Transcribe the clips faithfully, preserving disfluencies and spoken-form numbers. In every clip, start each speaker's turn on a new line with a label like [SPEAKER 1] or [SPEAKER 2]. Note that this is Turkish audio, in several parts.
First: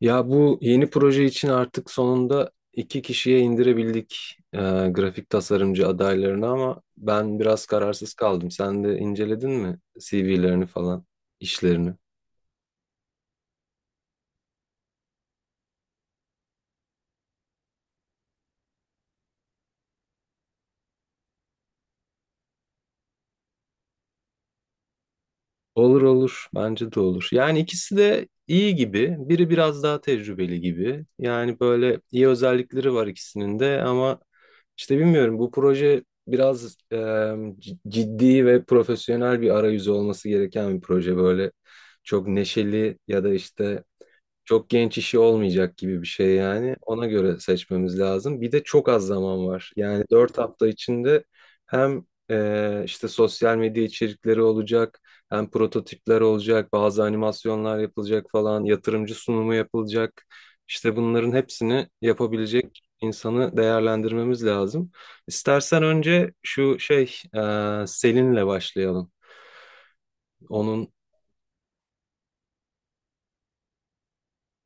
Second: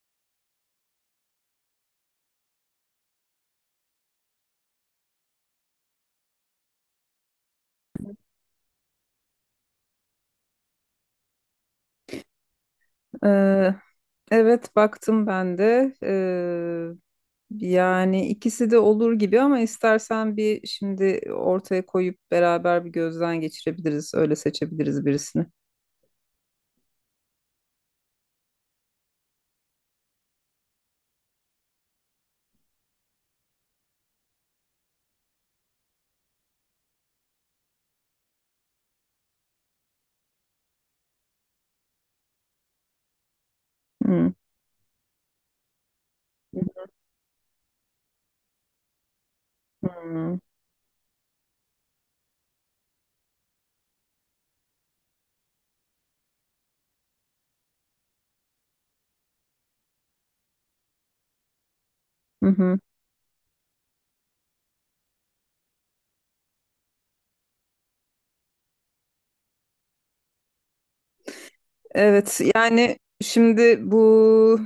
[SPEAKER 1] Ya bu yeni proje için artık sonunda iki kişiye indirebildik e, grafik tasarımcı adaylarını, ama ben biraz kararsız kaldım. Sen de inceledin mi C V'lerini falan, işlerini?
[SPEAKER 2] Ee, evet baktım ben de. Ee, yani ikisi de olur gibi ama istersen bir şimdi ortaya koyup beraber bir gözden geçirebiliriz. Öyle seçebiliriz birisini.
[SPEAKER 1] Olur olur. Bence de olur. Yani ikisi de iyi gibi. Biri biraz daha tecrübeli gibi. Yani böyle iyi özellikleri var ikisinin de, ama işte bilmiyorum, bu proje biraz e, c- ciddi ve profesyonel bir arayüzü olması gereken bir proje. Böyle çok neşeli ya da işte
[SPEAKER 2] Hmm.
[SPEAKER 1] çok genç işi olmayacak gibi bir şey yani. Ona göre seçmemiz lazım. Bir de çok az zaman var. Yani
[SPEAKER 2] Hmm.
[SPEAKER 1] dört hafta içinde hem e, işte sosyal medya içerikleri olacak. Hem prototipler olacak, bazı animasyonlar yapılacak falan, yatırımcı sunumu yapılacak. İşte bunların hepsini
[SPEAKER 2] Hı hı.
[SPEAKER 1] yapabilecek insanı değerlendirmemiz lazım. İstersen önce şu şey, e, Selin'le başlayalım. Onun.
[SPEAKER 2] Evet, yani şimdi bu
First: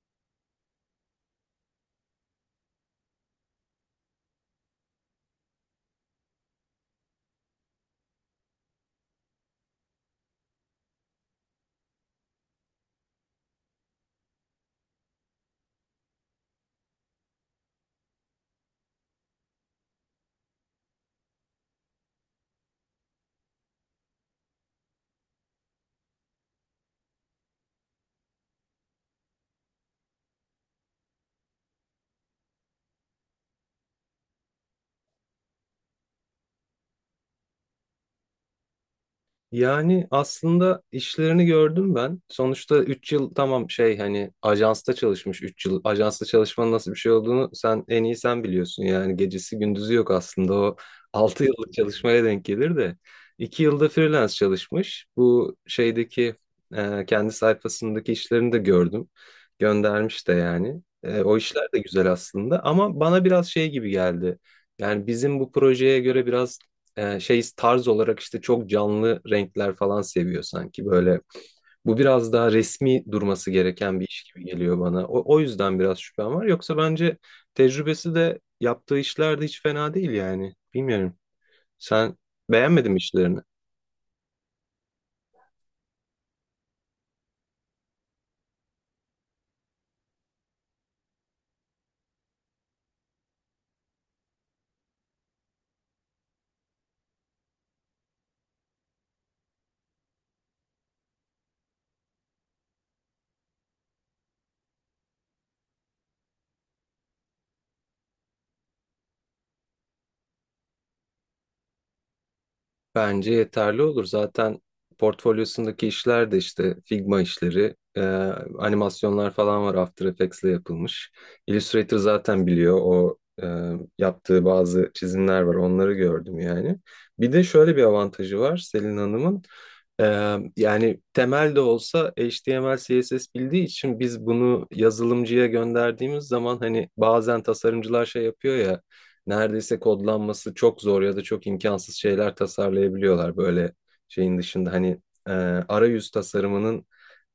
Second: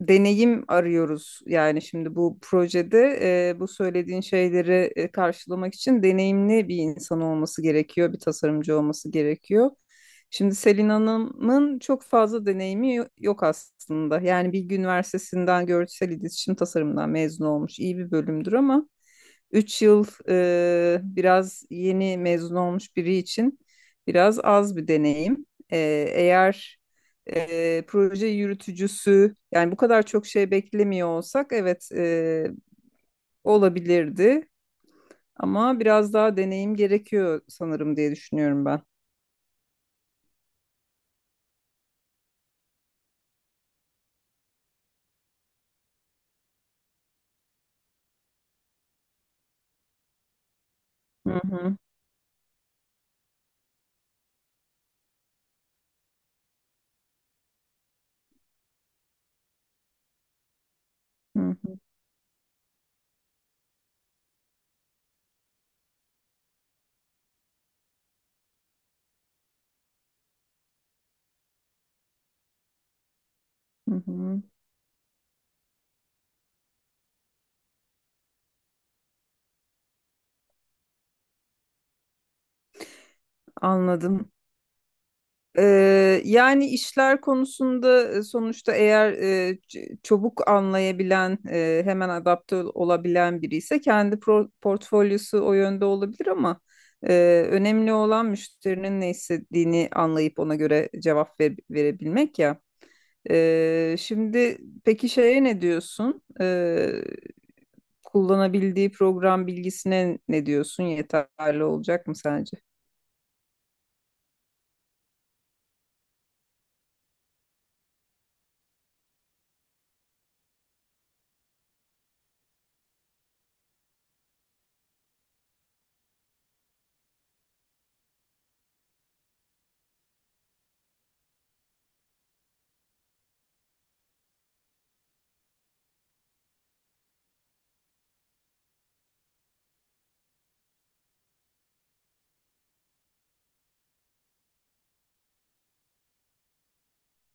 [SPEAKER 2] deneyim arıyoruz. Yani şimdi bu projede e, bu söylediğin şeyleri e, karşılamak için deneyimli bir insan olması gerekiyor, bir tasarımcı olması gerekiyor. Şimdi Selin Hanım'ın çok fazla deneyimi yo- yok aslında. Yani Bilgi Üniversitesi'nden görsel iletişim tasarımından mezun olmuş, iyi bir bölümdür ama üç yıl, e, biraz yeni mezun olmuş biri için biraz az bir deneyim. E, eğer e, proje yürütücüsü, yani bu kadar çok şey beklemiyor olsak, evet e, olabilirdi ama biraz daha deneyim gerekiyor sanırım diye düşünüyorum ben.
[SPEAKER 1] Yani aslında işlerini gördüm ben. Sonuçta üç yıl, tamam, şey, hani ajansta çalışmış üç yıl. Ajansta çalışmanın nasıl bir şey olduğunu sen en iyi sen biliyorsun. Yani gecesi gündüzü yok aslında, o
[SPEAKER 2] Hı
[SPEAKER 1] altı yıllık
[SPEAKER 2] hı,
[SPEAKER 1] çalışmaya denk gelir de. iki yılda freelance çalışmış. Bu şeydeki e, kendi sayfasındaki işlerini de gördüm. Göndermiş de yani. E, o işler
[SPEAKER 2] hı
[SPEAKER 1] de güzel aslında ama bana biraz şey gibi geldi. Yani bizim bu projeye göre biraz e, şey, tarz olarak işte çok canlı renkler falan seviyor sanki böyle. Bu biraz daha resmi durması
[SPEAKER 2] hı,
[SPEAKER 1] gereken
[SPEAKER 2] hı
[SPEAKER 1] bir iş
[SPEAKER 2] hı.
[SPEAKER 1] gibi geliyor bana. O, o yüzden biraz şüphem var. Yoksa bence tecrübesi de yaptığı işler de hiç fena değil yani. Bilmiyorum. Sen beğenmedin mi işlerini?
[SPEAKER 2] Anladım. Ee, yani işler konusunda, e, sonuçta eğer e, ç- çabuk anlayabilen, e, hemen adapte ol- olabilen biri ise kendi pro- portfolyosu o yönde olabilir ama e, önemli olan müşterinin ne istediğini anlayıp ona göre cevap ver- verebilmek ya. Ee, şimdi peki şeye ne diyorsun? Ee, kullanabildiği program bilgisine ne diyorsun? Yeterli olacak mı sence?
[SPEAKER 1] Bence yeterli olur. Zaten portfolyosundaki işler de işte Figma işleri, e, animasyonlar falan var, After Effects'le yapılmış. Illustrator zaten biliyor, o e, yaptığı bazı çizimler var. Onları gördüm yani. Bir de şöyle bir avantajı var Selin Hanım'ın. E, Yani temel de olsa H T M L, C S S bildiği için biz bunu yazılımcıya gönderdiğimiz zaman, hani bazen tasarımcılar şey yapıyor ya, neredeyse kodlanması çok zor ya da çok imkansız şeyler tasarlayabiliyorlar böyle. Şeyin dışında hani e, arayüz tasarımının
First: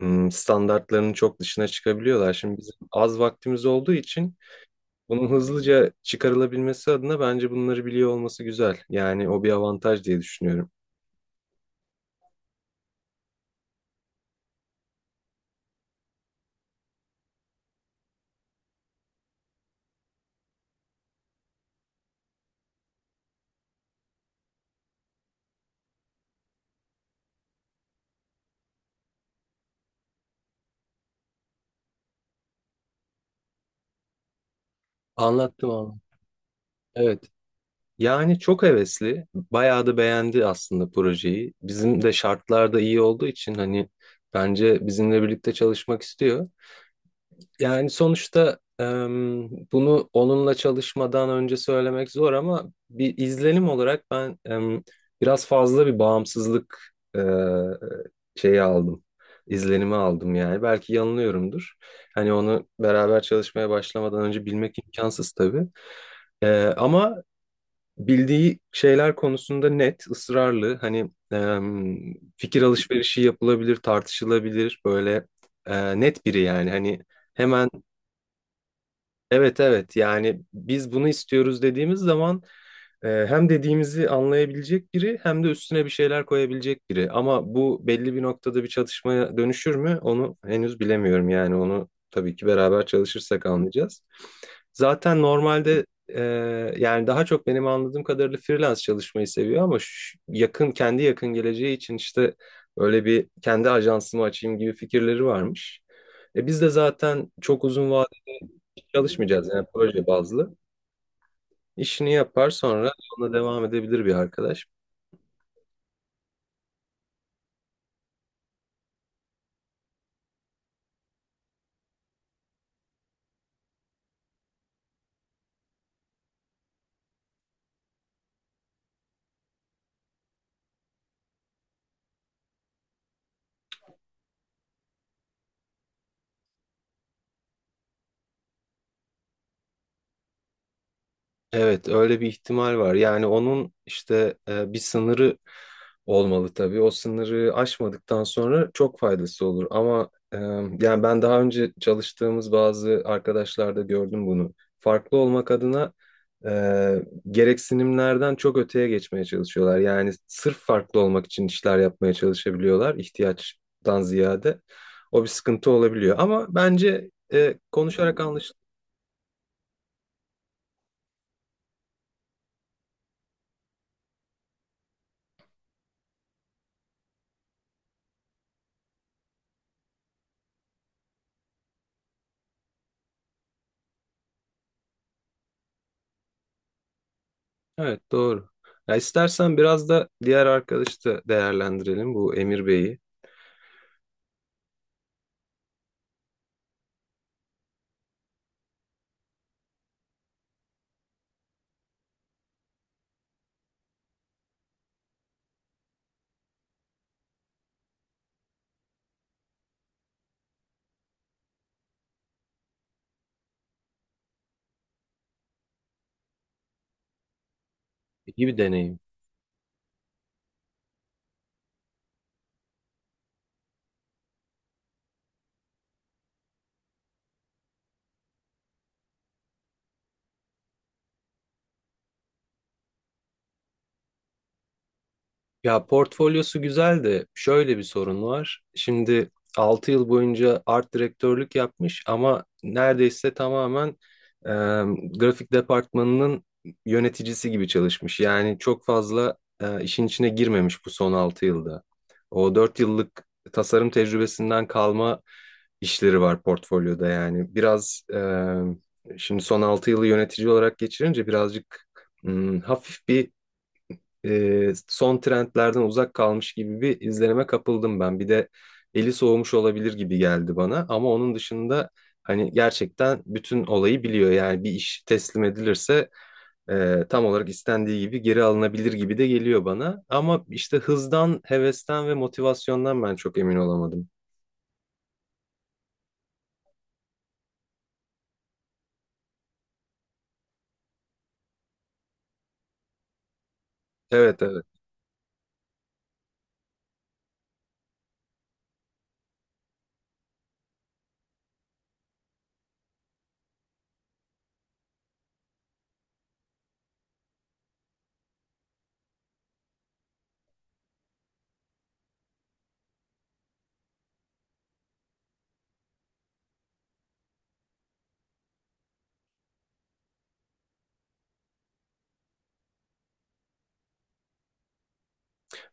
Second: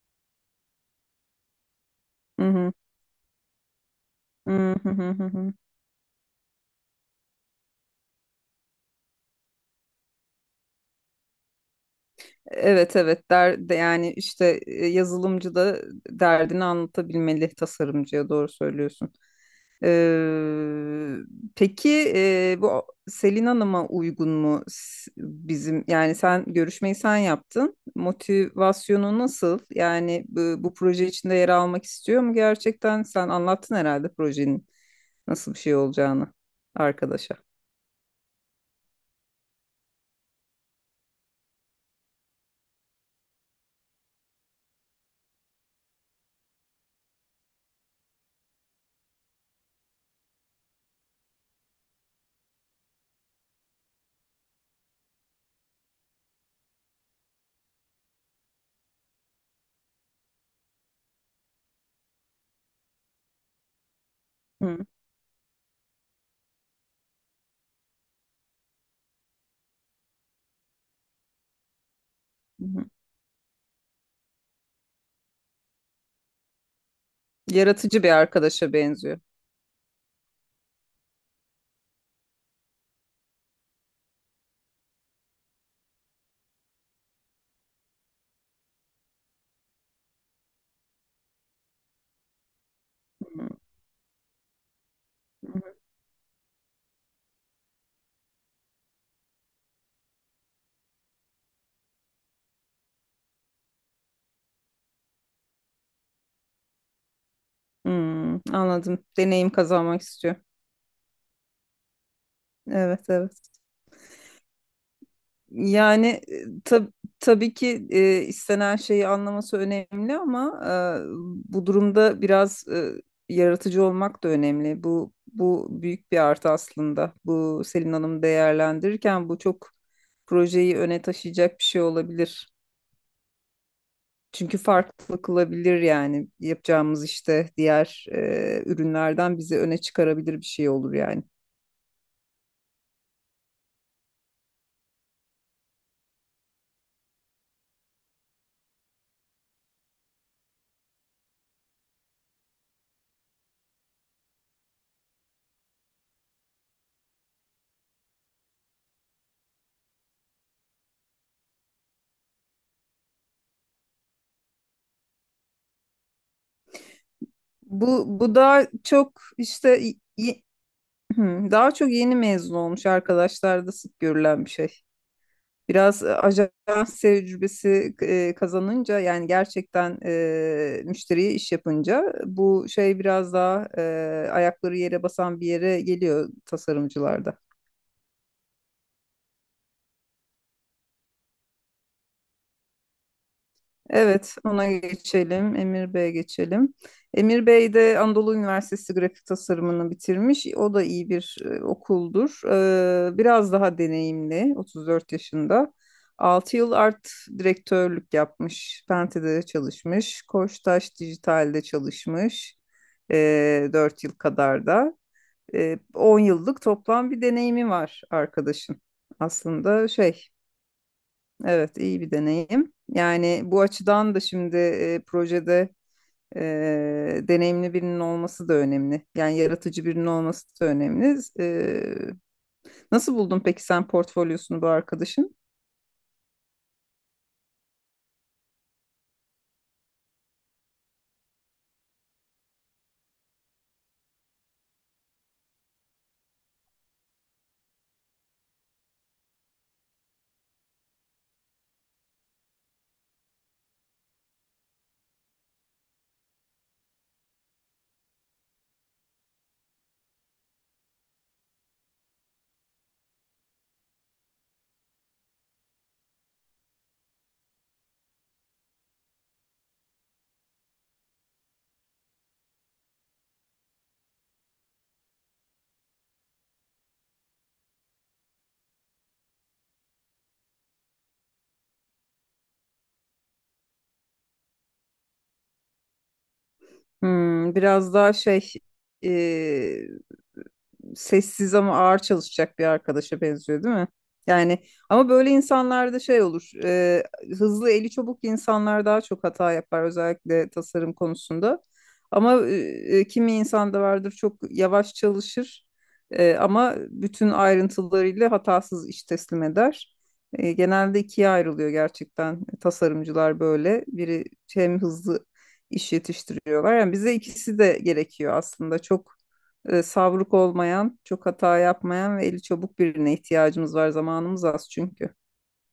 [SPEAKER 1] m, standartlarının çok dışına çıkabiliyorlar.
[SPEAKER 2] Hı
[SPEAKER 1] Şimdi
[SPEAKER 2] hı.
[SPEAKER 1] bizim az vaktimiz olduğu için
[SPEAKER 2] Hı hı hı
[SPEAKER 1] bunun
[SPEAKER 2] hı.
[SPEAKER 1] hızlıca çıkarılabilmesi adına bence bunları biliyor olması güzel. Yani o bir avantaj diye düşünüyorum.
[SPEAKER 2] Evet evet der, de- yani işte e, yazılımcı da derdini anlatabilmeli tasarımcıya, doğru söylüyorsun. Ee, peki e, bu Selin Hanım'a uygun mu s- bizim, yani sen görüşmeyi sen yaptın. Motivasyonu nasıl? Yani bu, bu proje içinde yer almak istiyor mu gerçekten? Sen anlattın herhalde projenin nasıl bir
[SPEAKER 1] Anlattım
[SPEAKER 2] şey
[SPEAKER 1] ama.
[SPEAKER 2] olacağını
[SPEAKER 1] Evet.
[SPEAKER 2] arkadaşa.
[SPEAKER 1] Yani çok hevesli. Bayağı da beğendi aslında projeyi. Bizim de şartlar da iyi olduğu için hani bence bizimle birlikte çalışmak istiyor. Yani sonuçta em, bunu onunla çalışmadan önce söylemek zor ama bir izlenim olarak ben em, biraz fazla bir bağımsızlık e, şeyi aldım. İzlenimi aldım yani. Belki yanılıyorumdur. Hani onu beraber çalışmaya başlamadan önce bilmek
[SPEAKER 2] Hı
[SPEAKER 1] imkansız tabii. E, ama bildiği şeyler konusunda net, ısrarlı. Hani em, fikir
[SPEAKER 2] hı.
[SPEAKER 1] alışverişi yapılabilir, tartışılabilir. Böyle e, net biri yani. Hani. Hemen.
[SPEAKER 2] Yaratıcı bir arkadaşa benziyor.
[SPEAKER 1] Evet, evet, yani biz bunu istiyoruz dediğimiz zaman e, hem dediğimizi anlayabilecek biri, hem de üstüne bir şeyler koyabilecek biri. Ama bu belli bir noktada bir çatışmaya dönüşür mü onu henüz bilemiyorum, yani onu tabii ki beraber çalışırsak
[SPEAKER 2] Hı
[SPEAKER 1] anlayacağız. Zaten
[SPEAKER 2] hı.
[SPEAKER 1] normalde e, yani daha çok benim anladığım kadarıyla freelance çalışmayı seviyor ama şu- yakın kendi yakın geleceği için işte öyle bir kendi ajansımı açayım gibi fikirleri varmış. E biz de zaten çok uzun
[SPEAKER 2] Hmm, anladım.
[SPEAKER 1] çalışmayacağız,
[SPEAKER 2] Deneyim
[SPEAKER 1] yani
[SPEAKER 2] kazanmak
[SPEAKER 1] proje
[SPEAKER 2] istiyor.
[SPEAKER 1] bazlı. İşini yapar, sonra
[SPEAKER 2] Evet,
[SPEAKER 1] ona
[SPEAKER 2] evet.
[SPEAKER 1] devam edebilir bir arkadaş.
[SPEAKER 2] Yani e, tab- tabii ki e, istenen şeyi anlaması önemli ama e, bu durumda biraz e, yaratıcı olmak da önemli. Bu bu büyük bir artı aslında. Bu Selin Hanım değerlendirirken bu çok projeyi öne taşıyacak bir şey olabilir. Çünkü farklı kılabilir, yani yapacağımız işte diğer e, ürünlerden bizi öne çıkarabilir bir şey olur yani.
[SPEAKER 1] Evet, öyle bir ihtimal var. Yani onun işte e, bir sınırı olmalı tabii. O sınırı aşmadıktan sonra çok faydası olur. Ama e, yani ben daha önce çalıştığımız bazı arkadaşlarda gördüm bunu. Farklı olmak adına e, gereksinimlerden çok öteye geçmeye çalışıyorlar. Yani sırf farklı olmak için işler yapmaya çalışabiliyorlar, ihtiyaçtan ziyade. O bir sıkıntı olabiliyor. Ama bence e,
[SPEAKER 2] Bu
[SPEAKER 1] konuşarak.
[SPEAKER 2] bu daha çok işte y- y- daha çok yeni mezun olmuş arkadaşlarda sık görülen bir şey. Biraz e, ajans tecrübesi e, kazanınca, yani gerçekten e, müşteriye iş yapınca bu şey biraz daha e, ayakları yere basan bir yere geliyor tasarımcılarda.
[SPEAKER 1] Evet, doğru. Ya istersen biraz da diğer arkadaşı da değerlendirelim, bu Emir Bey'i.
[SPEAKER 2] Evet, ona geçelim. Emir Bey'e geçelim. Emir Bey de Anadolu Üniversitesi grafik tasarımını bitirmiş. O da iyi bir e, okuldur. Ee, biraz daha deneyimli, otuz dört yaşında. Altı yıl art direktörlük yapmış. Pente'de çalışmış. Koçtaş Dijital'de çalışmış. Ee, dört yıl kadar da. Ee, on yıllık toplam bir deneyimi var
[SPEAKER 1] İyi bir
[SPEAKER 2] arkadaşın.
[SPEAKER 1] deneyim.
[SPEAKER 2] Aslında şey, Evet, iyi bir deneyim. Yani bu açıdan da şimdi e, projede e, deneyimli birinin olması da önemli. Yani yaratıcı birinin olması da önemli. E, nasıl buldun peki sen portfolyosunu bu arkadaşın?
[SPEAKER 1] Ya portfolyosu güzel de şöyle bir sorun var. Şimdi altı yıl boyunca art direktörlük yapmış ama neredeyse tamamen e, grafik departmanının yöneticisi gibi çalışmış. Yani çok fazla e, işin içine girmemiş bu son altı yılda. O dört yıllık tasarım tecrübesinden kalma işleri var portfolyoda yani. Biraz e, şimdi son altı yılı yönetici olarak geçirince birazcık hmm, hafif bir e, son trendlerden uzak kalmış gibi bir izlenime kapıldım ben. Bir de eli soğumuş olabilir gibi geldi bana ama onun dışında hani gerçekten bütün olayı biliyor. Yani bir iş teslim edilirse e, tam olarak istendiği gibi geri alınabilir gibi de geliyor bana. Ama işte hızdan, hevesten ve motivasyondan ben çok emin olamadım.
[SPEAKER 2] Hmm, biraz daha şey, e, sessiz ama ağır çalışacak bir arkadaşa benziyor değil mi?
[SPEAKER 1] Evet, evet.
[SPEAKER 2] Yani ama böyle insanlarda şey olur. E, hızlı eli çabuk insanlar daha çok hata yapar, özellikle tasarım konusunda. Ama e, kimi insan da vardır, çok yavaş çalışır e, ama bütün ayrıntılarıyla hatasız iş teslim eder. E, genelde ikiye ayrılıyor gerçekten tasarımcılar böyle. Biri hem hızlı iş yetiştiriyorlar. Yani bize ikisi de gerekiyor aslında. Çok e, savruk olmayan, çok hata yapmayan ve eli çabuk birine ihtiyacımız var. Zamanımız az çünkü.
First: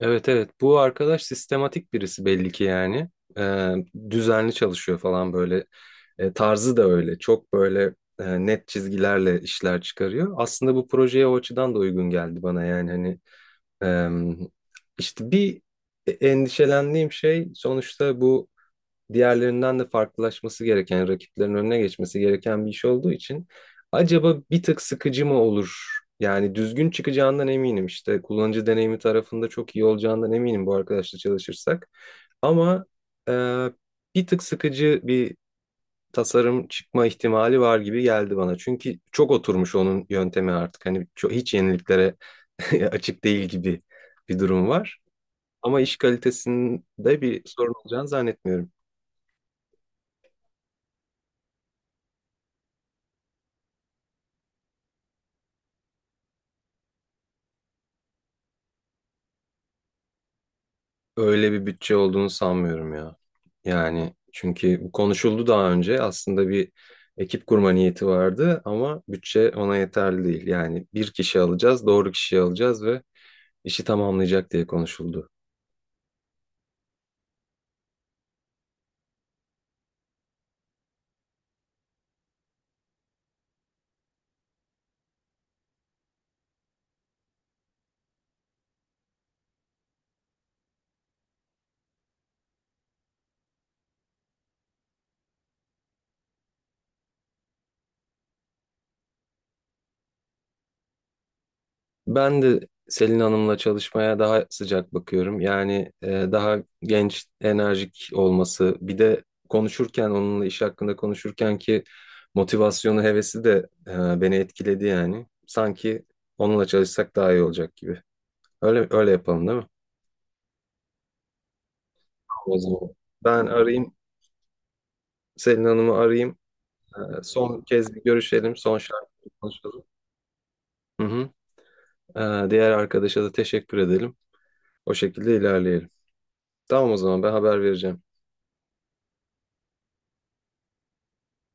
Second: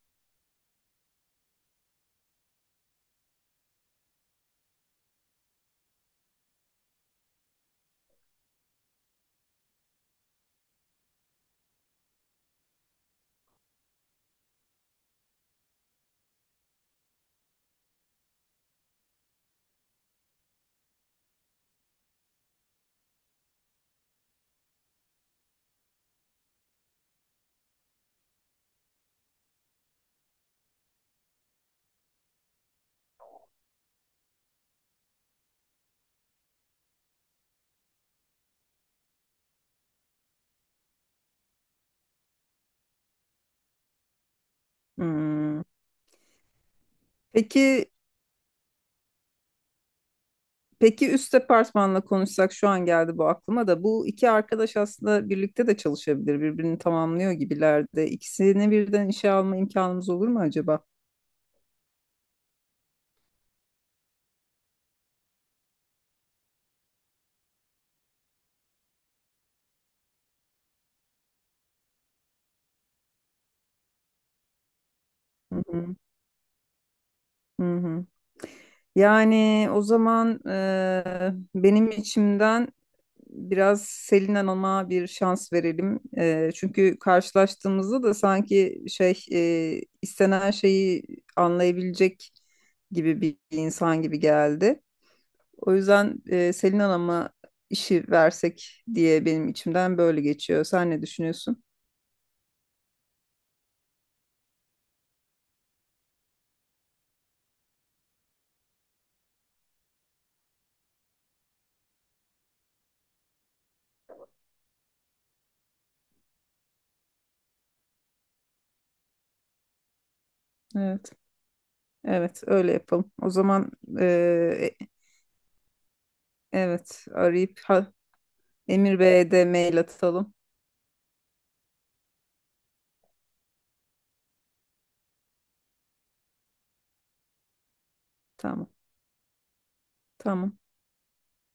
[SPEAKER 1] Evet, evet, bu arkadaş sistematik birisi belli ki yani. Ee, Düzenli çalışıyor falan, böyle Ee, tarzı da öyle, çok böyle e, net çizgilerle işler çıkarıyor. Aslında bu projeye o açıdan da uygun geldi bana, yani hani em, işte bir e, endişelendiğim şey, sonuçta bu diğerlerinden de farklılaşması gereken, rakiplerin önüne geçmesi gereken bir iş olduğu için acaba bir tık sıkıcı mı olur? Yani düzgün çıkacağından eminim, işte kullanıcı deneyimi tarafında çok iyi olacağından eminim bu arkadaşla çalışırsak. Ama e, bir tık sıkıcı bir tasarım çıkma ihtimali var gibi geldi bana. Çünkü çok oturmuş onun yöntemi artık. Hani çok, hiç yeniliklere açık değil gibi bir durum var.
[SPEAKER 2] Hmm.
[SPEAKER 1] Ama iş kalitesinde bir sorun
[SPEAKER 2] Peki
[SPEAKER 1] olacağını zannetmiyorum.
[SPEAKER 2] Peki üst departmanla konuşsak, şu an geldi bu aklıma da, bu iki arkadaş aslında birlikte de çalışabilir. Birbirini tamamlıyor gibiler de. İkisini birden işe alma imkanımız olur mu acaba?
[SPEAKER 1] Öyle bir bütçe olduğunu sanmıyorum ya. Yani çünkü bu konuşuldu daha önce. Aslında bir ekip kurma niyeti vardı ama bütçe ona yeterli değil. Yani bir kişi alacağız, doğru kişiyi alacağız ve işi tamamlayacak diye konuşuldu.
[SPEAKER 2] Hı hı. Hı hı. Yani o zaman eee, benim içimden biraz Selin Hanım'a bir şans verelim. Eee, çünkü karşılaştığımızda da sanki şey eee, istenen şeyi anlayabilecek gibi bir insan gibi geldi. O yüzden eee, Selin Hanım'a işi versek diye benim içimden böyle geçiyor. Sen ne düşünüyorsun?
[SPEAKER 1] Ben de Selin Hanım'la çalışmaya daha sıcak bakıyorum. Yani e, daha genç, enerjik olması, bir de konuşurken, onunla iş hakkında konuşurken ki motivasyonu, hevesi de e, beni etkiledi yani. Sanki onunla çalışsak daha iyi olacak gibi. Öyle öyle yapalım, değil mi?
[SPEAKER 2] Evet. Evet,
[SPEAKER 1] O
[SPEAKER 2] öyle
[SPEAKER 1] zaman
[SPEAKER 2] yapalım. O
[SPEAKER 1] ben
[SPEAKER 2] zaman
[SPEAKER 1] arayayım,
[SPEAKER 2] eee, e,
[SPEAKER 1] Selin Hanım'ı arayayım.
[SPEAKER 2] evet,
[SPEAKER 1] E,
[SPEAKER 2] arayıp
[SPEAKER 1] son
[SPEAKER 2] ha-
[SPEAKER 1] kez bir görüşelim, son
[SPEAKER 2] Emir
[SPEAKER 1] şartları
[SPEAKER 2] Bey'e de mail
[SPEAKER 1] konuşalım.
[SPEAKER 2] atalım.
[SPEAKER 1] Hı hı. E, diğer arkadaşa da teşekkür edelim. O şekilde ilerleyelim. Tamam, o zaman ben haber vereceğim.
[SPEAKER 2] Tamam. Tamam.